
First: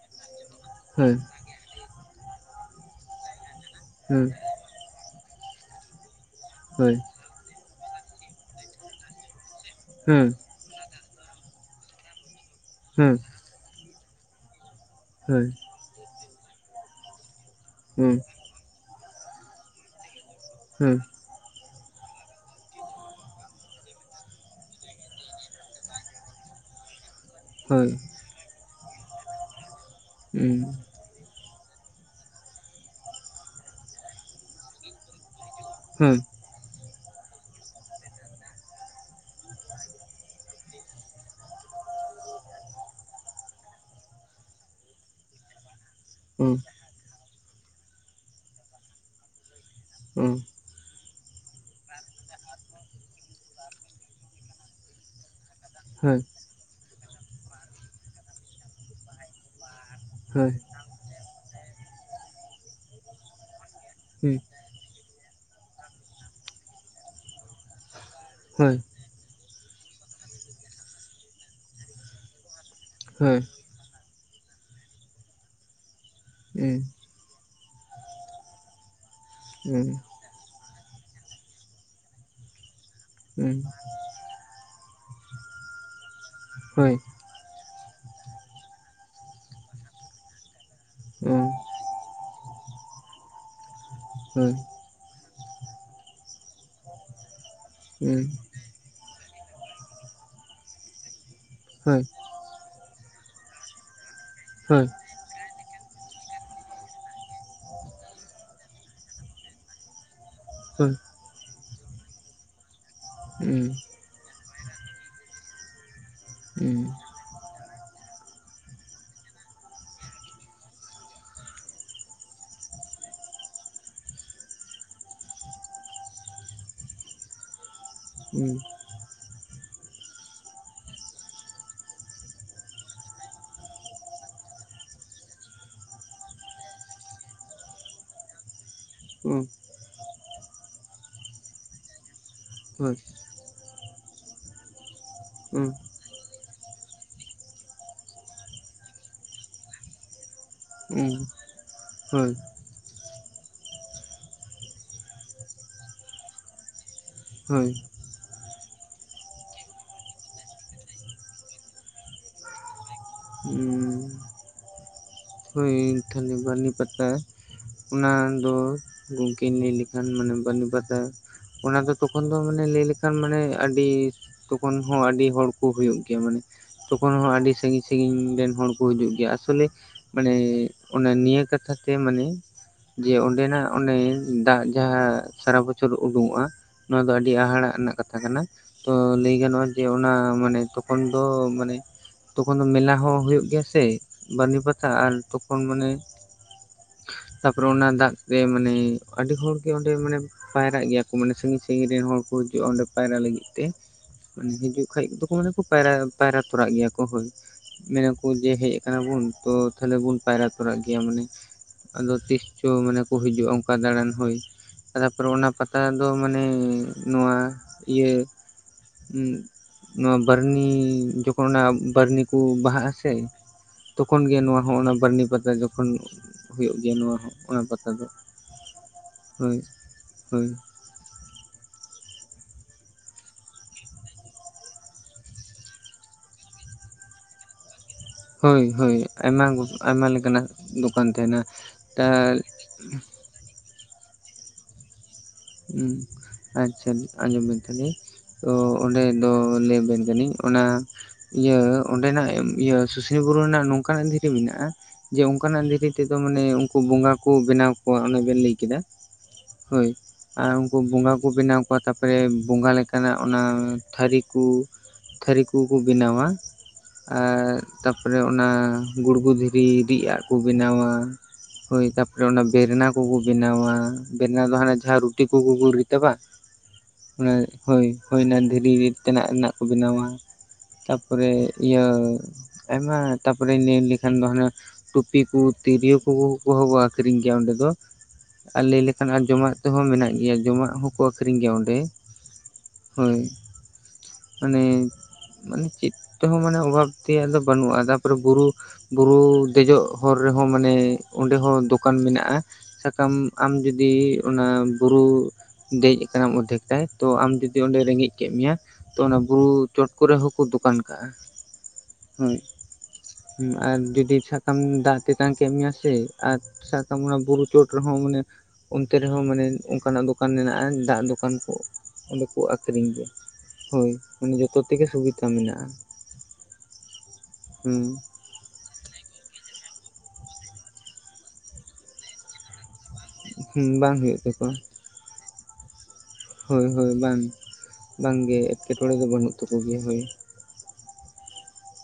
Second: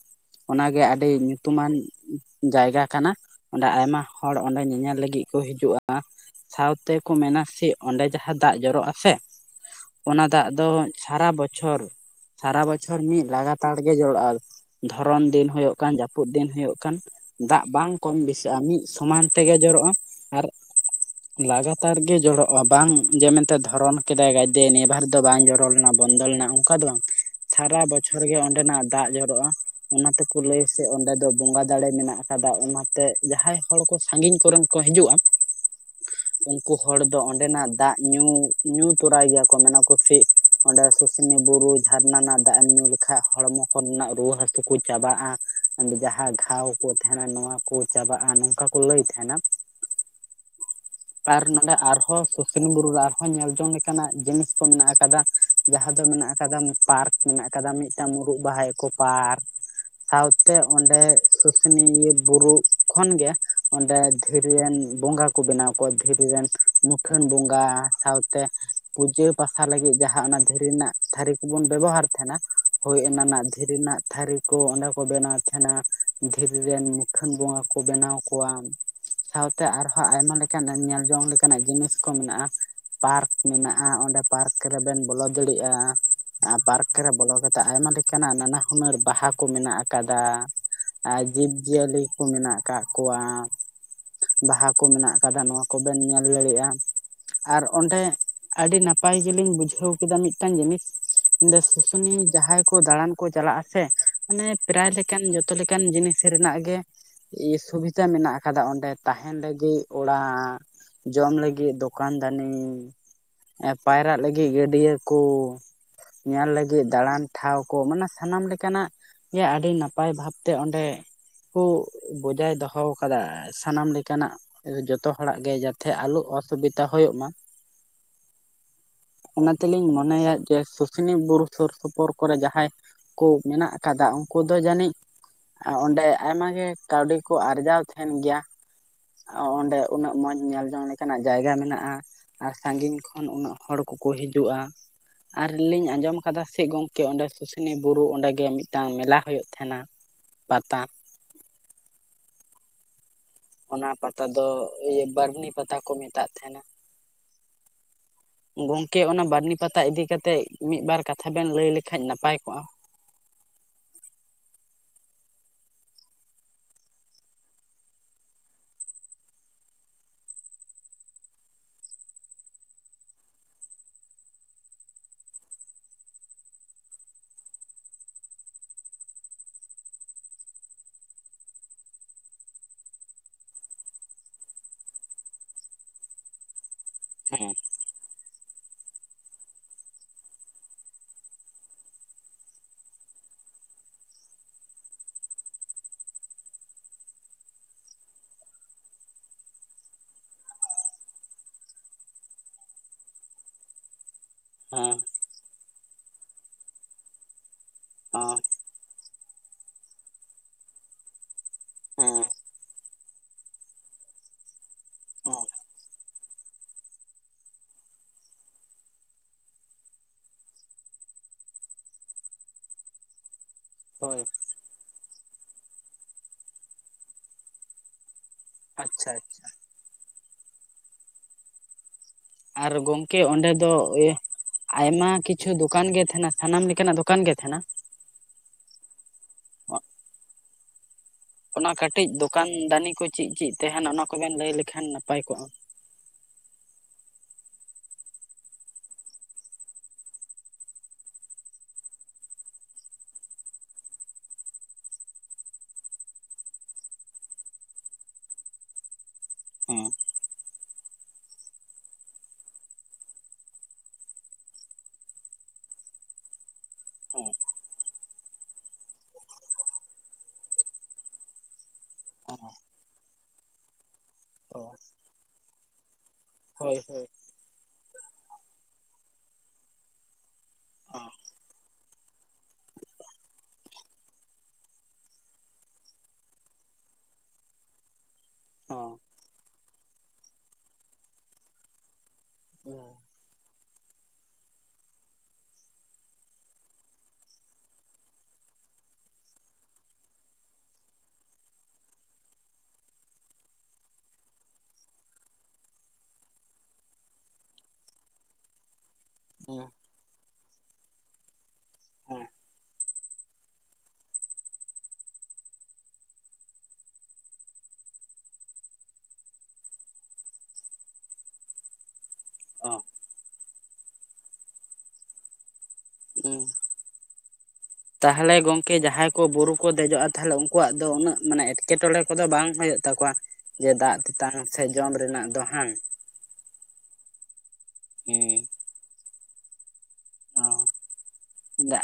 ᱚᱱᱟᱜᱮ ᱟᱹᱰᱤ ᱦᱳᱭ ᱧᱩᱛᱩᱢᱟᱱ ᱡᱟᱭᱜᱟ ᱠᱟᱱᱟ ᱚᱸᱰᱮ ᱟᱭᱢᱟ ᱦᱩᱸ ᱦᱚᱲ ᱚᱸᱰᱮ ᱧᱮᱧᱮᱞ ᱞᱟᱹᱜᱤᱫ ᱠᱚ ᱦᱤᱡᱩᱜᱼᱟ᱾ ᱥᱟᱶᱛᱮ ᱦᱳᱭ ᱠᱚ ᱢᱮᱱᱟ ᱪᱮ ᱚᱸᱰᱮ ᱡᱟᱦᱟᱸ ᱫᱟᱜ ᱡᱚᱨᱚᱜ ᱟᱥᱮ ᱚᱱᱟ ᱦᱩᱸ ᱫᱟᱜ ᱟᱫᱚ ᱥᱟᱨᱟ ᱵᱚᱪᱷᱚᱨ ᱥᱟᱨᱟ ᱵᱚᱪᱷᱚᱨ ᱦᱩᱸ ᱢᱤᱫ ᱞᱟᱜᱟᱛᱟᱲ ᱜᱮ ᱡᱚᱲᱚᱜᱼᱟ [inaudible] ᱫᱷᱚᱨᱚᱱ ᱦᱳᱭ ᱫᱤᱱ ᱦᱳᱭᱳᱜ ᱠᱟᱱ ᱡᱟᱹᱯᱩᱫ ᱫᱤᱱ ᱦᱳᱭᱳᱜ ᱠᱟᱱ ᱫᱟᱜ ᱵᱟᱝ ᱦᱩᱸ ᱦᱩᱸ ᱠᱚᱢ ᱵᱮᱥᱤ ᱢᱤᱫ ᱥᱚᱢᱟᱱ ᱛᱮᱜᱮ ᱡᱚᱨᱚᱜᱼᱟ ᱟᱨ ᱦᱩᱸ [inaudible] ᱞᱟᱜᱟ ᱛᱟᱨ ᱜᱮ ᱡᱚᱨᱚᱜᱼᱟ ᱵᱟᱝ ᱡᱮ ᱢᱮᱱᱛᱮ ᱫᱷᱚᱨᱚᱱ ᱠᱮᱫᱟᱭ ᱜᱟᱭᱫᱮ ᱱᱤᱭᱟᱹ ᱵᱟᱨ ᱫᱚ ᱵᱟᱝ ᱡᱚᱨᱚ ᱞᱮᱱᱟ ᱵᱚᱱᱫᱚ ᱞᱮᱱᱟ ᱚᱱᱠᱟ ᱚᱱᱠᱟ ᱫᱚ ᱵᱟᱝ ᱥᱟᱨᱟ ᱦᱳᱭ ᱦᱩᱸ ᱦᱩᱸ ᱵᱚᱪᱷᱚᱨ ᱜᱮ ᱚᱸᱰᱮᱱᱟᱜ ᱫᱟᱜ ᱡᱚᱨᱚᱜᱼᱟ ᱚᱱᱟ ᱛᱮᱠᱚ ᱞᱟᱹᱭᱟ ᱥᱮ ᱚᱸᱰᱮ ᱵᱚᱸᱜᱟ ᱫᱟᱲᱮ ᱢᱮᱱᱟᱜ ᱟᱠᱟᱫᱟ ᱚᱱᱟᱛᱮ ᱡᱟᱦᱟᱸᱭ ᱦᱚᱲ ᱠᱚ ᱥᱟᱺᱜᱤᱧ ᱠᱚᱨᱮᱱ ᱠᱚ ᱦᱤᱡᱩᱜᱼᱟ ᱦᱩᱸ ᱩᱱᱠᱩ ᱦᱚᱲ ᱫᱚ ᱚᱸᱰᱮᱱᱟᱜ ᱫᱟᱜ ᱧᱩ ᱧᱩ ᱛᱚᱨᱟᱭ ᱜᱮᱭᱟ ᱠᱚ ᱢᱮᱱᱟ ᱠᱚ ᱥᱮᱪ ᱚᱰᱮ ᱥᱩ [inaudible] ᱥᱩᱥᱱᱤ ᱵᱩᱨᱩ ᱡᱷᱟᱨᱱᱟ ᱨᱮᱱᱟᱜ ᱫᱟᱜ ᱮᱢ ᱧᱩ ᱞᱮᱠᱷᱟᱱ ᱦᱚᱲᱢᱚ ᱠᱚᱨᱮᱱᱟᱜ ᱨᱩᱣᱟᱹ ᱦᱟᱹᱥᱩ ᱠᱚ ᱪᱟᱵᱟᱜᱼᱟ ᱡᱟᱦᱟᱸ ᱦᱳᱭ ᱦᱩᱸ ᱦᱳᱭ ᱦᱳᱭ ᱜᱷᱟᱣ ᱠᱚ ᱛᱟᱦᱮᱱᱟ ᱱᱚᱣᱟ ᱠᱚ ᱪᱟᱵᱟᱜᱼᱟ ᱱᱚᱝᱠᱟ ᱠᱚ ᱞᱟᱹᱭ ᱛᱟᱦᱮᱱᱟ ᱦᱩᱸ ᱦᱩᱸ ᱦᱩᱸ ᱟᱨ ᱱᱚᱰᱮ ᱟᱨᱦᱚᱸ ᱥᱩᱥᱩᱱ ᱵᱩᱨᱩ ᱨᱮ ᱟᱨᱦᱚᱸ ᱧᱮᱞ ᱡᱚᱝ ᱞᱮᱠᱟᱱᱟᱜ ᱡᱤᱱᱤᱥ ᱠᱚ ᱢᱮᱱᱟᱜ ᱟᱠᱟᱫᱟ ᱡᱟᱦᱟᱸ ᱫᱚ ᱢᱮᱱᱟᱜ ᱟᱠᱟᱫᱟ ᱯᱟᱨᱠ ᱢᱮᱱᱟᱜ ᱟᱠᱟᱫᱟ ᱢᱤᱫᱴᱟᱝ ᱢᱩᱨᱩᱜ ᱵᱟᱦᱟ ᱮᱠᱚᱳ ᱯᱟᱨᱠ ᱥᱟᱶᱛᱮ ᱦᱳᱭ ᱚᱸᱰᱮ ᱥᱩᱥᱩᱱᱤᱭᱟᱹ ᱵᱩᱨᱩ ᱠᱷᱚᱱᱜᱮ ᱚᱸᱰᱮ ᱫᱷᱤᱨᱤ ᱦᱩᱸ ᱨᱮᱱ ᱵᱚᱸᱜᱟ ᱠᱚ ᱵᱮᱱᱟᱣ ᱠᱚᱣᱟ ᱫᱷᱤᱨᱤ ᱨᱮᱱ ᱢᱩᱴᱷᱟᱹᱱ ᱵᱚᱸᱜᱟ ᱥᱟᱶᱛᱮ ᱯᱩᱡᱟᱹ ᱯᱟᱥᱟ ᱞᱟᱹᱜᱤᱫ ᱡᱟᱦᱟᱸ ᱚᱱᱟ ᱫᱷᱤᱨᱤ ᱨᱮᱱᱟᱜ ᱛᱷᱟᱹᱨᱤ ᱠᱚᱵᱚᱱ ᱵᱮᱵᱚᱦᱟᱨ ᱛᱟᱦᱮᱱᱟ ᱦᱳᱭ ᱚᱱᱟ ᱨᱮᱱᱟᱜ ᱫᱷᱤᱨᱤ ᱨᱮᱱᱟᱜ ᱛᱷᱟᱹᱨᱤ ᱠᱚ ᱚᱸᱰᱮ ᱠᱚ ᱵᱮᱱᱟᱣ ᱛᱟᱦᱮᱱᱟ ᱫᱷᱤᱨᱤ ᱨᱮᱱ ᱦᱳᱭ ᱢᱩᱠᱷᱟᱹᱱ ᱵᱚᱸᱜᱟ ᱠᱚ ᱵᱮᱱᱟᱣ ᱠᱚᱣᱟ ᱥᱟᱶᱛᱮ ᱟᱨᱦᱚᱸ ᱟᱭᱢᱟ ᱞᱮᱠᱟᱱ ᱧᱮᱞ ᱡᱚᱝ ᱞᱮᱠᱟᱱᱟᱜ ᱡᱤᱱᱤᱥ ᱠᱚ ᱢᱮᱱᱟᱜᱼᱟ ᱯᱟᱨᱠ ᱢᱮᱱᱟᱜᱼᱟ ᱚᱸᱰᱮ ᱯᱟᱨᱠ ᱨᱮᱵᱮᱱ ᱵᱚᱞᱚ ᱫᱟᱲᱮᱭᱟᱜᱼᱟ ᱟᱨ ᱯᱟᱨᱠ ᱨᱮ ᱵᱚᱞᱚ ᱠᱟᱛᱮᱜ ᱟᱭᱢᱟ ᱞᱮᱠᱟᱱᱟᱜ ᱱᱟᱱᱟ ᱦᱩᱱᱟᱹᱨ ᱵᱟᱦᱟ ᱠᱚ ᱢᱮᱱᱟᱜ ᱟᱠᱟᱫᱟ ᱟᱨ ᱡᱤᱵᱽ ᱡᱤᱭᱟᱹᱞᱤ ᱠᱚ ᱢᱮᱱᱟᱜ ᱟᱠᱟᱫ ᱠᱚᱣᱟ ᱵᱟᱦᱟ ᱠᱚ ᱢᱮᱱᱟᱜ ᱟᱠᱟᱫᱟ ᱱᱚᱣᱟ ᱠᱚᱵᱮᱱ ᱧᱮᱞ ᱫᱟᱲᱮᱭᱟᱜᱼᱟ ᱟᱨ ᱚᱸᱰᱮ ᱟᱹᱰᱤ ᱱᱟᱯᱟᱭ ᱜᱮᱞᱤᱧ ᱵᱩᱡᱷᱟᱹᱣ ᱠᱮᱫᱟ ᱢᱤᱫᱴᱟᱝ ᱡᱤᱱᱤᱥ ᱚᱰᱮ ᱥᱩᱥᱩᱱᱤᱭᱟᱹ ᱡᱟᱦᱟᱸᱭ ᱠᱚ ᱫᱟᱬᱟᱱ ᱠᱚ ᱪᱟᱞᱟᱜ ᱟᱥᱮ ᱢᱟᱱᱮ ᱯᱨᱟᱭ ᱞᱮᱠᱟ ᱠᱟᱱ ᱡᱚᱛᱚ ᱞᱮᱠᱟᱱ ᱡᱤᱱᱤᱥ ᱨᱮᱱᱟᱜ ᱜᱤ ᱥᱩᱵᱤᱫᱷᱟ ᱢᱮᱱᱟᱜ ᱟᱠᱟᱫᱟ ᱚᱸᱰᱮ ᱛᱟᱦᱮᱱ ᱞᱟᱹᱜᱤᱫ ᱚᱲᱟᱜ ᱦᱩᱸ ᱦᱳᱭ ᱦᱳᱭ ᱦᱳᱭ ᱡᱚᱢ ᱞᱟᱹᱜᱤᱫ ᱫᱚᱠᱟᱱ ᱫᱟᱹᱱᱤ ᱦᱩᱸ ᱯᱟᱭᱨᱟᱜ ᱞᱟᱹᱜᱤᱫ ᱜᱟᱹᱰᱭᱟᱹ ᱠᱚ ᱧᱮᱞ ᱦᱳᱭ ᱞᱟᱹᱜᱤᱫ ᱫᱟᱬᱟᱱ ᱴᱷᱟᱶ ᱠᱚ ᱢᱟᱱᱮ ᱥᱟᱱᱟᱢ ᱞᱮᱠᱟᱱᱟᱜ ᱜᱮ ᱟᱹᱰᱤ ᱱᱟᱯᱟᱭ ᱵᱷᱟᱵᱛᱮ ᱚᱸᱰᱮ ᱠᱚ ᱵᱚᱡᱟᱭ ᱫᱚᱦᱚᱣ ᱠᱟᱫᱟ ᱥᱟᱱᱟᱢ ᱞᱮᱠᱟᱱᱟᱜ ᱡᱚᱛᱚ ᱦᱚᱲᱟᱜ ᱜᱮ ᱡᱟᱛᱮ ᱟᱞᱚ ᱚᱥᱩᱵᱤᱫᱟ ᱦᱳᱭᱳᱜ ᱢᱟ ᱦᱩᱸ ᱚᱱᱟ ᱛᱮᱞᱤᱧ ᱢᱚᱱᱮᱭᱟ ᱡᱮ ᱥᱩᱥᱩᱱᱤ ᱵᱩᱨᱩ ᱥᱩᱨᱩ ᱥᱳᱨ ᱥᱳᱯᱳᱨ ᱠᱚᱨᱮ ᱡᱟᱦᱟᱸᱭ ᱠᱚ ᱢᱮᱱᱟᱜ ᱟᱠᱟᱫᱟ ᱩᱱᱠᱩ ᱫᱚ ᱡᱟᱹᱱᱤᱡ ᱟᱨ ᱚᱸᱰᱮ ᱟᱭᱢᱟ ᱜᱮ ᱠᱟᱹᱣᱰᱤ ᱠᱚ ᱟᱨᱡᱟᱣ ᱛᱟᱦᱮᱱ ᱜᱮᱭᱟ ᱚᱸᱰᱮ ᱩᱱᱟᱹᱜ ᱢᱚᱸᱡᱽ ᱧᱮᱞ ᱡᱚᱝ ᱞᱮᱠᱟᱱᱟᱜ ᱡᱟᱭᱜᱟ ᱢᱮᱱᱟᱜᱼᱟ ᱟᱨ ᱥᱟᱺᱜᱤᱧ ᱠᱷᱚᱱ ᱩᱱᱟᱹᱜ ᱦᱚᱲ ᱠᱚ ᱠᱚ ᱦᱤᱡᱩᱜᱼᱟ ᱟᱨ ᱞᱤᱧ ᱟᱸᱡᱚᱢ ᱟᱠᱟᱫᱟ ᱪᱮᱫ ᱜᱚᱝᱠᱮ ᱚᱸᱰᱮ ᱥᱩᱥᱩᱱᱤ ᱵᱩᱨᱩ ᱚᱸᱰᱮ ᱜᱮ ᱢᱤᱫᱴᱟᱝ ᱢᱮᱞᱟ ᱦᱩᱭᱩᱜ ᱛᱟᱦᱮᱸᱱᱟ ᱯᱟᱛᱟ [unintelligible] ᱚᱱᱟ ᱯᱟᱛᱟ ᱫᱚ ᱤᱭᱟᱹ ᱵᱟᱹᱨᱱᱤ ᱯᱟᱛᱟ ᱠᱚ ᱢᱮᱛᱟᱜ ᱛᱟᱦᱮᱱᱟ ᱦᱳᱭ ᱜᱚᱝᱠᱮ ᱚᱱᱟ ᱵᱟᱹᱨᱱᱤ ᱯᱟᱛᱟ ᱤᱫᱤ ᱠᱟᱛᱮᱫ ᱢᱤᱫ ᱵᱟᱨ ᱠᱟᱛᱷᱟ ᱵᱮᱱ ᱞᱟᱹᱭ ᱞᱮᱠᱷᱟᱡ ᱱᱟᱯᱟᱭ ᱠᱚᱜᱼᱟ [unintelligible] ᱦᱳᱭ ᱛᱟᱦᱚᱞᱮ ᱵᱟᱹᱨᱱᱤ ᱯᱟᱛᱟ ᱚᱱᱟ ᱫᱚ ᱜᱚᱢᱠᱮᱧ ᱞᱟᱹᱭ ᱞᱮᱠᱷᱟᱱ ᱢᱟᱱᱮ ᱵᱟᱹᱨᱱᱤ ᱯᱟᱛᱟ ᱚᱱᱟ ᱫᱚ ᱛᱚᱠᱷᱚᱱ ᱫᱚ ᱢᱟᱱᱮ ᱞᱟᱹᱭ ᱞᱮᱠᱷᱟᱱ ᱢᱟᱱᱮ ᱟᱹᱰᱤ ᱛᱚᱠᱷᱚᱱ ᱦᱚᱸ ᱟᱹᱰᱤ ᱦᱚᱲᱠᱚ ᱦᱩᱭᱩᱜ ᱜᱮᱭᱟ ᱢᱟᱱᱮ᱾ ᱛᱚᱠᱷᱚᱱ ᱦᱚᱸ ᱟᱹᱰᱤ ᱥᱟᱸᱹᱜᱤᱧ ᱥᱟᱸᱹᱜᱤᱧ ᱨᱮᱱ ᱦᱚᱲ ᱠᱚ ᱦᱤᱡᱩᱜ ᱜᱮᱭᱟ ᱟᱥᱚᱞᱮ ᱢᱟᱱᱮ ᱚᱱᱟ ᱱᱤᱭᱟᱹ᱾ ᱠᱟᱛᱷᱟ ᱛᱮ ᱢᱟᱱᱮ ᱡᱮ ᱚᱸᱰᱮᱱᱟᱜ ᱚᱱᱮ ᱫᱟᱜ ᱡᱟᱦᱟᱸ ᱥᱟᱨᱟ ᱵᱚᱪᱷᱚᱨ ᱩᱰᱩᱝ-ᱚᱜ ᱟ ᱱᱚᱣᱟ ᱫᱚ ᱟᱹᱰᱤ ᱦᱮᱸ ᱦᱟᱦᱟᱲᱟᱜ ᱨᱮᱱᱟᱜ ᱠᱟᱛᱷᱟ ᱠᱟᱱᱟ ᱛᱚ ᱞᱟᱹᱭ ᱜᱟᱱᱚᱜ-ᱟ ᱡᱮ ᱚᱱᱟ ᱢᱟᱱᱮ ᱛᱚᱠᱷᱚᱱ ᱫᱚ ᱢᱟᱱᱮ᱾ ᱛᱚᱠᱷᱚᱱ ᱫᱚ ᱢᱮᱞᱟ ᱦᱚᱸ ᱦᱳᱭᱳᱜ ᱜᱮᱭᱟ ᱥᱮ, ᱵᱟᱹᱨᱱᱤ ᱯᱟᱛᱟ ᱟᱨ ᱛᱚᱠᱷᱚᱱ ᱢᱟᱱᱮ ᱛᱟᱯᱚᱨᱮ ᱚᱱᱟ ᱫᱟᱜ ᱛᱮ ᱢᱟᱱᱮ ᱟᱹᱰᱤ ᱦᱚᱲ ᱜᱮ ᱚᱸᱰᱮ ᱢᱟᱱᱮ ᱯᱟᱭᱨᱟᱜ ᱜᱮᱭᱟ ᱠᱚ ᱢᱟᱱᱮ ᱥᱟᱸᱹᱜᱤᱧ ᱥᱟᱸᱹᱜᱤᱧ ᱨᱮᱱ ᱦᱚᱲ ᱠᱚ ᱦᱤᱡᱩᱜ-ᱟ ᱚᱸᱰᱮ ᱯᱟᱭᱨᱟᱜ ᱞᱟᱹᱜᱤᱫ ᱛᱮ ᱢᱟᱱᱮ ᱦᱤᱡᱩᱜ ᱦᱮᱸ ᱠᱷᱟᱡ ᱫᱚ ᱠᱚ ᱢᱟᱱᱮ ᱯᱟᱭᱨᱟ ᱯᱟᱭᱨᱟ ᱛᱚᱨᱟᱜ ᱜᱮᱭᱟ ᱠᱚ ᱦᱳᱭ᱾ ᱢᱮᱱᱟᱠᱚ ᱦᱮᱸ ᱡᱮ ᱦᱮᱡ ᱠᱟᱱᱟ ᱵᱚᱱ ᱛᱚ ᱛᱟᱦᱚᱞᱮ ᱵᱚᱱ ᱯᱟᱭᱨᱟ ᱛᱚᱨᱟᱜ ᱜᱮᱭᱟ ᱢᱟᱱᱮ ᱟᱫᱚ ᱦᱮᱸ ᱛᱤᱥ ᱪᱚ ᱢᱟᱱᱮᱠᱩ ᱦᱤᱡᱩᱜ-ᱟ ᱚᱱᱠᱟ ᱫᱟᱲᱟᱱ ᱦᱳᱭ ᱛᱟᱯᱚᱨᱮ ᱚᱱᱟ ᱯᱟ ᱱᱮᱛᱟᱨ ᱫᱚ ᱢᱟᱱᱮ ᱱᱚᱣᱟ ᱤᱭᱟᱹ ᱩᱸᱜ ᱱᱚᱣᱟ ᱵᱟᱨᱱᱤ ᱡᱚᱠᱷᱚᱱ ᱚᱱᱟ ᱵᱟᱨᱱᱤ ᱠᱚ ᱵᱟᱦᱟᱜ ᱟᱥᱮ ᱦᱳᱭ ᱛᱚᱠᱷᱚᱱ ᱜᱮ ᱱᱚᱣᱟ ᱦᱚᱸ ᱚᱱᱟ ᱵᱟᱹᱨᱱᱤ ᱯᱟᱛᱟ ᱡᱚᱠᱷᱚᱱ ᱦᱩᱭᱩᱜ ᱜᱮᱭᱟ ᱱᱚᱣᱟ ᱦᱚᱸ ᱚᱱᱟ ᱯᱟᱛᱟ ᱫᱚ᱾ ᱟᱪᱪᱷᱟ ᱟᱪᱪᱷᱟ᱾ ᱦᱳᱭ ᱦᱳᱭ ᱟᱨ ᱜᱚᱢᱠᱮ ᱚᱸᱰᱮ ᱫᱚ ᱤᱭᱟᱹ ᱟᱭᱢᱟ ᱠᱤᱪᱷᱩ ᱫᱚᱠᱟᱱ ᱜᱮ ᱛᱟᱦᱮᱱᱟ ᱥᱟᱱᱟᱢ ᱞᱮᱠᱟᱱᱟᱜ ᱫᱚᱠᱟᱱ ᱜᱮ ᱛᱟᱦᱮᱱᱟ- ᱦᱳᱭ ᱦᱳᱭ ᱟᱭᱢᱟ ᱟᱭᱢᱟ ᱞᱮᱠᱟᱱᱟᱜ ᱫᱚᱠᱟᱱ ᱛᱟᱦᱮᱱᱟ᱾ ᱚᱱᱟ ᱛᱟ ᱠᱟᱹᱴᱤᱡ ᱫᱚᱠᱟᱱ ᱫᱟᱱᱤ ᱠᱚ ᱪᱮᱫ ᱪᱮᱫ ᱛᱟᱦᱮᱱᱟ ᱚᱱᱟ ᱠᱚ ᱵᱮᱱ ᱞᱟᱹᱭ ᱞᱮᱠᱷᱟᱱ ᱱᱟᱯᱟᱭ ᱠᱚᱜ-ᱟ᱾ ᱩᱸ ᱟᱪᱪᱷᱟ ᱟᱸᱡᱚᱢ ᱵᱮᱱ ᱛᱟᱦᱚᱞᱮ ᱛᱚ ᱚᱸᱰᱮ ᱫᱚ ᱞᱟᱹᱭ ᱟᱵᱮᱱ ᱠᱟᱹᱱᱟᱹᱧ ᱚᱱᱟ᱾ ᱤᱭᱟᱹ ᱚᱸᱰᱮᱱᱟᱜ ᱤᱭᱟᱹ ᱥᱩᱥᱱᱤ ᱵᱩᱨᱩ ᱨᱮᱱᱟᱜ ᱱᱚᱝᱠᱟᱱᱟᱜ ᱫᱷᱤᱨᱤ ᱢᱮᱱᱟᱜᱼᱟ᱾ ᱡᱮ ᱚᱱᱠᱟᱱᱟᱜ ᱫᱷᱤᱨᱤ ᱛᱮᱫᱚ ᱢᱟᱱᱮ ᱩᱱᱠᱩ ᱵᱚᱸᱜᱟ ᱠᱚ ᱵᱮᱱᱟᱣ ᱠᱚᱣᱟ ᱚᱱᱮ ᱵᱮᱱ ᱞᱟᱹᱭ ᱠᱮᱫᱟ᱾ ᱦᱮᱸ ᱦᱳᱭ᱾ ᱟᱨ ᱩᱱᱠᱩ ᱵᱚᱸᱜᱟ ᱠᱚ ᱵᱮᱱᱟᱣ ᱠᱚᱣᱟ ᱛᱟᱨᱯᱚᱨᱮ ᱵᱚᱸᱜᱟ ᱞᱮᱠᱟᱱᱟᱜ ᱚᱱᱟ ᱛᱷᱟᱹᱨᱤ ᱠᱚ ᱛᱷᱟᱹᱨᱤ ᱠᱚᱠᱚ ᱵᱮᱱᱟᱣᱟ ᱦᱮᱸ ᱟᱨ ᱛᱟᱯᱚᱨᱮ ᱚᱱᱟ ᱜᱩᱲᱜᱩ ᱫᱷᱤ ᱨᱤ ᱤᱫ ᱟᱜ ᱠᱚ ᱵᱮᱱᱟᱣᱟ ᱦᱳᱭ ᱛᱟᱯᱚᱨᱮ ᱚᱱᱟ ᱵᱮᱨᱮᱱᱟ ᱠᱚᱠᱚ ᱵᱮᱱᱟᱣᱟ᱾ ᱵᱮᱠᱱᱟ ᱫᱚ ᱦᱟᱱᱮ ᱡᱟᱦᱟᱸ ᱨᱩᱴᱤ ᱠᱚ ᱠᱩ ᱠᱩ ᱨᱤᱛᱟ ᱵᱟ᱾ ᱦᱳᱭ ᱦᱳᱭ᱾ ᱚᱱᱟ ᱦᱳᱭ ᱦᱳᱭ ᱚᱱᱟ ᱫᱷᱤᱨᱤ ᱨᱤᱫ ᱛᱮᱱᱟᱜ ᱨᱮᱱᱟᱜ ᱠᱚ ᱵᱮᱱᱟᱣᱟ᱾ ᱛᱟᱯᱚᱨᱮ ᱤᱭᱟᱹ ᱟᱭᱢᱟ ᱛᱟᱯᱚᱨᱮ ᱞᱟᱹᱭ ᱞᱮᱠᱷᱟᱱ ᱫᱚ ᱦᱟᱱᱮ᱾ ᱴᱩᱯᱤ ᱠᱚ ᱛᱤᱨᱭᱳ ᱠᱚ ᱠᱚᱦᱚᱸ ᱠᱚ ᱟᱹᱠᱷᱨᱤᱧ ᱜᱮᱭᱟ ᱚᱸᱰᱮ ᱫᱚ ᱟᱨ ᱞᱟᱹᱭ ᱦᱚᱸ ᱞᱮᱠᱷᱟᱱ ᱡᱚᱢᱟᱜ ᱛᱮᱦᱚᱸ ᱢᱮᱱᱟᱜ ᱜᱮᱭᱟ ᱡᱚᱢᱟᱜ ᱦᱚᱸᱠᱚ ᱟᱹᱠᱷᱨᱤᱧ ᱜᱮᱭᱟ ᱚᱸᱰᱮ᱾ ᱦᱮᱸ ᱦᱳᱭ ᱢᱟᱱᱮ ᱢᱟᱱᱮ ᱪᱮᱫ ᱛᱮᱦᱚᱸ ᱢᱟᱱᱮ ᱚᱵᱷᱟᱵ ᱛᱮᱭᱟᱜ ᱫᱚ ᱵᱟᱹᱱᱩᱜᱼᱟ᱾ ᱛᱟᱨᱯᱚᱨᱮ ᱵᱩᱨᱩ ᱵᱩᱨᱩ ᱫᱮᱡᱚᱜ ᱦᱚᱨ ᱨᱮᱦᱚᱸ ᱢᱟᱱᱮ ᱚᱸᱰᱮ ᱦᱚᱸ ᱫᱚᱠᱟᱱ ᱢᱮᱱᱟᱜᱼᱟ᱾ ᱥᱟᱠᱟᱢ ᱟᱢ ᱡᱩᱫᱤ ᱚᱱᱟ ᱵᱩᱨᱩ ᱫᱮᱡ ᱟᱠᱟᱱᱟᱢ ᱚᱨᱫᱷᱮᱠ ᱴᱟᱭ ᱛᱚ ᱟᱢ ᱡᱩᱫᱤ ᱚᱱᱰᱮ ᱨᱮᱸᱜᱮᱡ ᱠᱮᱫ ᱢᱮᱭᱟ ᱛᱚ ᱚᱱᱟ ᱵᱩᱨᱩ ᱪᱚᱴ ᱠᱚᱨᱮ ᱦᱚᱸᱠᱚ ᱫᱚᱠᱟᱱ ᱠᱟᱜᱼᱟ? ᱦᱮᱸ᱾ ᱦᱩᱸ ᱟᱨ ᱡᱩᱫᱤ ᱥᱟᱵ ᱠᱟᱜ ᱢᱮ ᱫᱟᱜ ᱛᱮᱛᱟᱝ ᱠᱮᱫ ᱢᱮᱭᱟ ᱥᱮ ᱟᱨ ᱥᱟᱵ ᱠᱟᱜ ᱢᱮ ᱚᱱᱟ ᱵᱩᱨᱩ ᱪᱚᱴ ᱨᱮᱦᱚᱸ ᱢᱟᱱᱮ ᱚᱱᱛᱮ ᱨᱮᱦᱚᱸ ᱢᱟᱱᱮ ᱚᱱᱠᱟᱱᱟᱜ ᱫᱚᱠᱟᱱ ᱢᱮᱱᱟᱜ-ᱟ ᱫᱟᱜ ᱫᱚᱠᱟᱱ ᱠᱚ ᱚᱸᱰᱮ ᱠᱚ ᱟᱹᱠᱷᱨᱤᱧ ᱜᱮᱭᱟ ᱦᱳᱭ᱾ ᱢᱟᱱᱮ ᱡᱚᱛᱚ ᱛᱮᱜᱮ ᱥᱩᱵᱤᱛᱟ ᱢᱮᱱᱟᱜ-ᱟ᱾ ᱦᱩᱸ ᱛᱟ ᱛᱟᱦᱚᱞᱮ ᱜᱚᱢᱠᱮ ᱡᱟᱦᱟᱸᱭ ᱠᱚ ᱵᱩᱨᱩ ᱠᱚ ᱫᱮᱡᱚᱜ-ᱟ ᱛᱟᱦᱚᱞᱮ ᱩᱱᱠᱩᱣᱟᱜ ᱫᱚ ᱩᱱᱟᱹᱜ ᱢᱟᱱᱮ ᱮᱴᱠᱮᱴᱚᱲᱮ ᱠᱚᱫᱚ ᱵᱟᱝ ᱦᱳᱭᱳᱜ ᱛᱟᱠᱚᱣᱟ ᱡᱮ ᱵᱟᱝ ᱫᱟᱜ ᱦᱩᱭᱩᱜ ᱛᱮᱛᱟᱝ ᱛᱟᱠᱚᱣᱟ ᱥᱮ ᱡᱚᱢ ᱨᱮᱱᱟᱜ ᱫᱚ ᱦᱟᱝ ᱦᱳᱭ ᱦᱳᱭ ᱵᱟᱝ ᱵᱟᱝ ᱜᱮ ᱮᱸᱴᱠᱮᱴᱚᱲᱮ ᱫᱚ ᱵᱟᱹᱱᱩᱜ ᱛᱟᱠᱚ ᱜᱮᱭᱟ ᱦᱳᱭ᱾ ᱦᱮᱸ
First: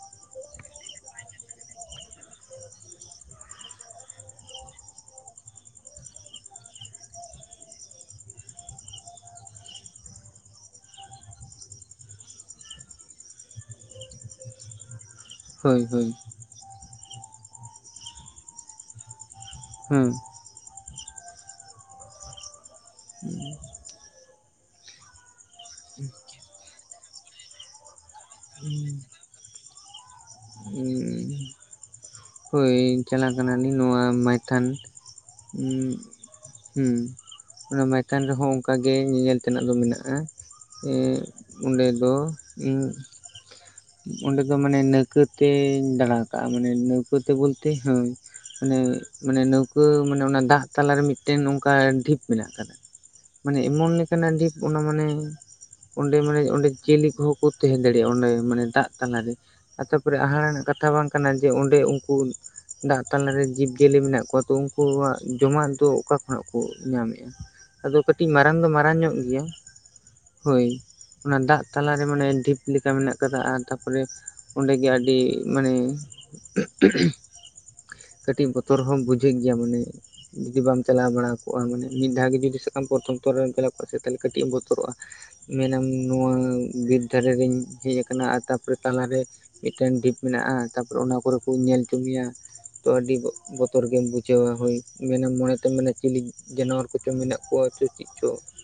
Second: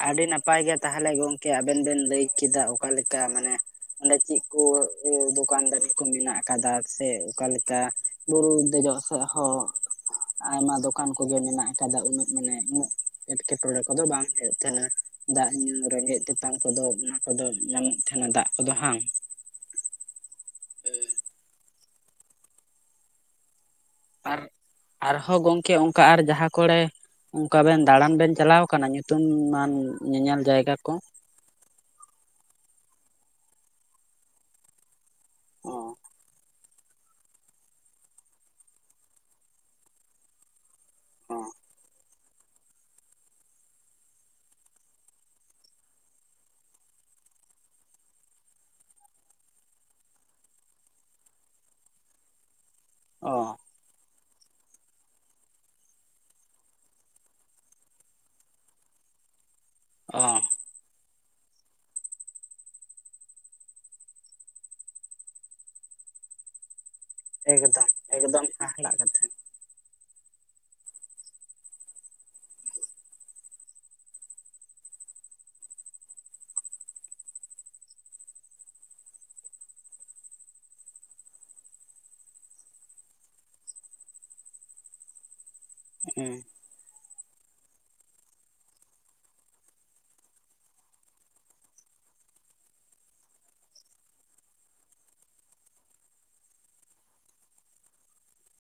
ᱟᱹᱰᱤ ᱱᱟᱯᱟᱭ ᱜᱮ ᱛᱟᱦᱚᱞᱮ ᱜᱚᱝᱠᱮ ᱟᱵᱮᱱ ᱵᱮᱱ ᱞᱟᱹᱭ ᱠᱮᱫᱟ ᱚᱠᱟ ᱞᱮᱠᱟ ᱢᱟᱱᱮ᱾ ᱚᱸᱰᱮ ᱪᱮᱫ ᱠᱚ ᱫᱚᱠᱟᱱ ᱫᱟᱨᱤ ᱠᱚ ᱢᱮᱱᱟᱜ ᱟᱠᱟᱫᱟ ᱥᱮ ᱚᱠᱟᱞᱮᱠᱟ ᱵᱩᱨᱩ ᱫᱮᱡᱚᱜ ᱥᱮᱫ ᱦᱚᱸ ᱟᱭᱢᱟ ᱫᱚᱠᱟᱱ ᱠᱚᱜᱮ ᱢᱮᱱᱟᱜ ᱟᱠᱟᱫᱟ᱾ ᱩᱱᱟᱹᱜ ᱢᱟᱱᱮ ᱩᱱᱟᱹᱜ ᱮᱸᱴᱠᱮᱴᱚᱬᱮ ᱠᱚᱫᱚ ᱵᱟᱝ ᱦᱮᱡ ᱟᱠᱟᱱᱟ᱾ ᱫᱟᱜ ᱧᱩ ᱦᱳᱭ ᱦᱳᱭ ᱨᱮᱸᱜᱮᱡ ᱛᱮᱛᱟᱝ ᱠᱚᱫᱚ ᱟᱫᱚ ᱧᱟᱢᱚᱜ ᱛᱟᱦᱮᱱᱟ ᱫᱟᱜ ᱠᱚᱫᱚ ᱦᱟᱝ? ᱦᱩᱸ᱾ [unintelligible] [inaudible] ᱟᱨ, ᱟᱨᱦᱚᱸ ᱜᱚᱝᱠᱮ ᱚᱱᱠᱟ ᱟᱨ ᱡᱟᱦᱟᱸ ᱠᱚᱨᱮ ᱚᱱᱠᱟ ᱵᱮᱱ ᱫᱟᱬᱟᱱ ᱵᱮᱱ ᱪᱟᱞᱟᱣ ᱟᱠᱟᱱᱟ᱾ ᱧᱩᱛᱩᱢᱟᱱ ᱧᱮᱧᱮᱞ ᱡᱟᱭᱜᱟ ᱠᱚ? ᱦᱳᱭ ᱪᱟᱞᱟᱜ ᱠᱟᱱᱟᱞᱤᱧ᱾ ᱱᱚᱣᱟ ᱢᱚᱭᱛᱷᱟᱱ, ᱚ ᱦᱮᱸ ᱚᱱᱟ ᱢᱟᱭᱛᱷᱚᱱ ᱨᱮᱦᱚᱸ ᱚᱱᱠᱟ ᱜᱮ ᱧᱮᱧᱮᱞ ᱛᱮᱱᱟᱜ ᱫᱚ ᱢᱮᱱᱟᱜᱼᱟ᱾ ᱦᱮᱸ ᱚ ᱚᱸᱰᱮ ᱫᱚ ᱤᱧ ᱚᱸᱰᱮ ᱫᱚ ᱢᱟᱱᱮ ᱱᱟᱹᱣᱠᱟᱹ ᱛᱤᱧ ᱫᱟᱬᱟᱣ ᱠᱟᱜᱼᱟ ᱢᱟᱱᱮ ᱱᱟᱹᱣᱠᱟᱹᱛᱮ ᱵᱚᱞᱛᱮ ᱦᱮᱸ ᱢᱟᱱᱮ ᱢᱟᱱᱮ ᱱᱟᱹᱣᱠᱟᱹ ᱢᱟᱱᱮ ᱚᱱᱟ ᱫᱟᱜ ᱛᱟᱞᱟᱨᱮ ᱢᱤᱫᱴᱮᱱ ᱚᱱᱠᱟ ᱰᱷᱤᱯ ᱢᱮᱱᱟᱜ ᱟᱠᱟᱫᱟ᱾ ᱚ ᱢᱟᱱᱮ ᱮᱢᱚᱱ ᱠᱟᱱᱟ ᱰᱷᱤᱯ ᱚᱱᱟ ᱢᱟᱱᱮ ᱚᱸᱰᱮ ᱢᱟᱱᱮ ᱚᱸᱰᱮ ᱡᱤᱭᱟᱹᱞᱤ ᱠᱚᱦᱚᱸ ᱠᱚ ᱛᱟᱦᱮᱸ ᱫᱟᱲᱮᱭᱟᱜᱼᱟ ᱚᱸᱰᱮ ᱢᱟᱱᱮ ᱫᱟᱜ ᱛᱟᱞᱟᱨᱮ ᱛᱟᱨᱯᱚᱨᱮ ᱚ ᱦᱟᱦᱟᱲᱟᱜ ᱨᱮᱱᱟᱜ ᱠᱟᱛᱷᱟ ᱵᱟᱝ ᱠᱟᱱᱟ᱾ ᱡᱮ ᱚᱸᱰᱮ ᱩᱱᱠᱩ ᱫᱟᱜ ᱛᱟᱞᱟᱨᱮ ᱡᱤᱵᱽ ᱡᱤᱭᱟᱹᱞᱤ ᱢᱮᱱᱟᱜ ᱠᱚᱣᱟ᱾ ᱛᱚ ᱩᱱᱠᱩᱣᱟᱜ ᱡᱚᱢᱟᱜ ᱫᱚ ᱚᱠᱟ ᱠᱷᱚᱱᱟᱜ ᱠᱚ ᱧᱟᱢᱮᱫᱼᱟ? ᱮᱠᱫᱚᱢ ᱟᱫᱚ ᱠᱟᱹᱴᱤᱡ ᱮᱠᱫᱚᱢ ᱢᱟᱨᱟᱝ ᱫᱚ ᱦᱟᱦᱟᱲᱟᱜ ᱢᱟᱨᱟᱝ ᱧᱚᱜ ᱠᱟᱛᱷᱟ ᱜᱮᱭᱟ᱾ ᱦᱳᱭ᱾ ᱚᱱᱟ ᱫᱟᱜ ᱛᱟᱞᱟᱨᱮ ᱢᱟᱱᱮ ᱰᱷᱤᱯ ᱞᱮᱠᱟ ᱢᱮᱱᱟᱜ ᱟᱠᱟᱫᱟ᱾ ᱟᱨ ᱛᱟᱯᱚᱨᱮ ᱚᱸᱰᱮ ᱜᱮ ᱟᱹᱰᱤ ᱢᱟᱱᱮ [inaudible] ᱠᱟᱹᱴᱤᱡ ᱵᱚᱛᱚᱨ ᱦᱚᱸ ᱵᱩᱡᱷᱟᱹᱜ ᱜᱮᱭᱟ᱾ ᱢᱟᱱᱮ ᱡᱩᱫᱤ ᱵᱟᱢ ᱪᱟᱞᱟᱣ ᱵᱟᱲᱟ ᱠᱚᱜᱼᱟ ᱢᱟᱱᱮ ᱢᱤᱫ ᱫᱷᱟᱣ ᱜᱮ ᱡᱩᱫᱤ ᱥᱟ ᱟᱢ ᱯᱨᱚᱛᱷᱚᱢ ᱛᱚᱨᱟ ᱨᱮᱢ ᱪᱟᱞᱟᱣ ᱠᱚᱜᱼᱟ ᱥᱮ ᱛᱟᱦᱚᱞᱮ ᱠᱟᱹᱴᱤᱡ ᱮᱢ ᱵᱚᱛᱚᱨᱚᱜᱼᱟ᱾ ᱢᱮᱱᱟᱢ ᱱᱚᱣᱟ ᱦᱮᱸ ᱵᱤᱨ ᱫᱷᱟᱨᱮ ᱨᱮᱧ ᱦᱮᱡ ᱟᱠᱟᱱᱟ᱾ ᱟᱨ ᱛᱟ [unintelligible] ᱛᱟᱞᱟᱨᱮ ᱢᱤᱫᱴᱮᱱ ᱰᱷᱤᱯ ᱢᱮᱱᱟᱜᱼᱟ᱾ ᱛᱟᱯᱚᱨᱮ ᱚᱱᱟ ᱠᱚᱨᱮ ᱠᱚ ᱧᱮᱞᱪᱚᱝ ᱢᱮᱭᱟ ᱛᱚ ᱟᱹᱰᱤ ᱵᱚᱛᱚᱨ ᱜᱮᱢ ᱵᱩᱡᱷᱟᱹᱣᱟ᱾ ᱦᱳᱭ ᱢᱮᱱᱟᱢ ᱢᱚᱱᱮᱛᱮᱢ ᱢᱮᱱᱟ ᱪᱤᱞᱤ ᱡᱟᱱᱣᱟᱨ ᱠᱚᱪᱚ ᱢᱮᱱᱟᱜ ᱠᱚᱣᱟ ᱪᱚ ᱪᱮᱫ ᱪᱚ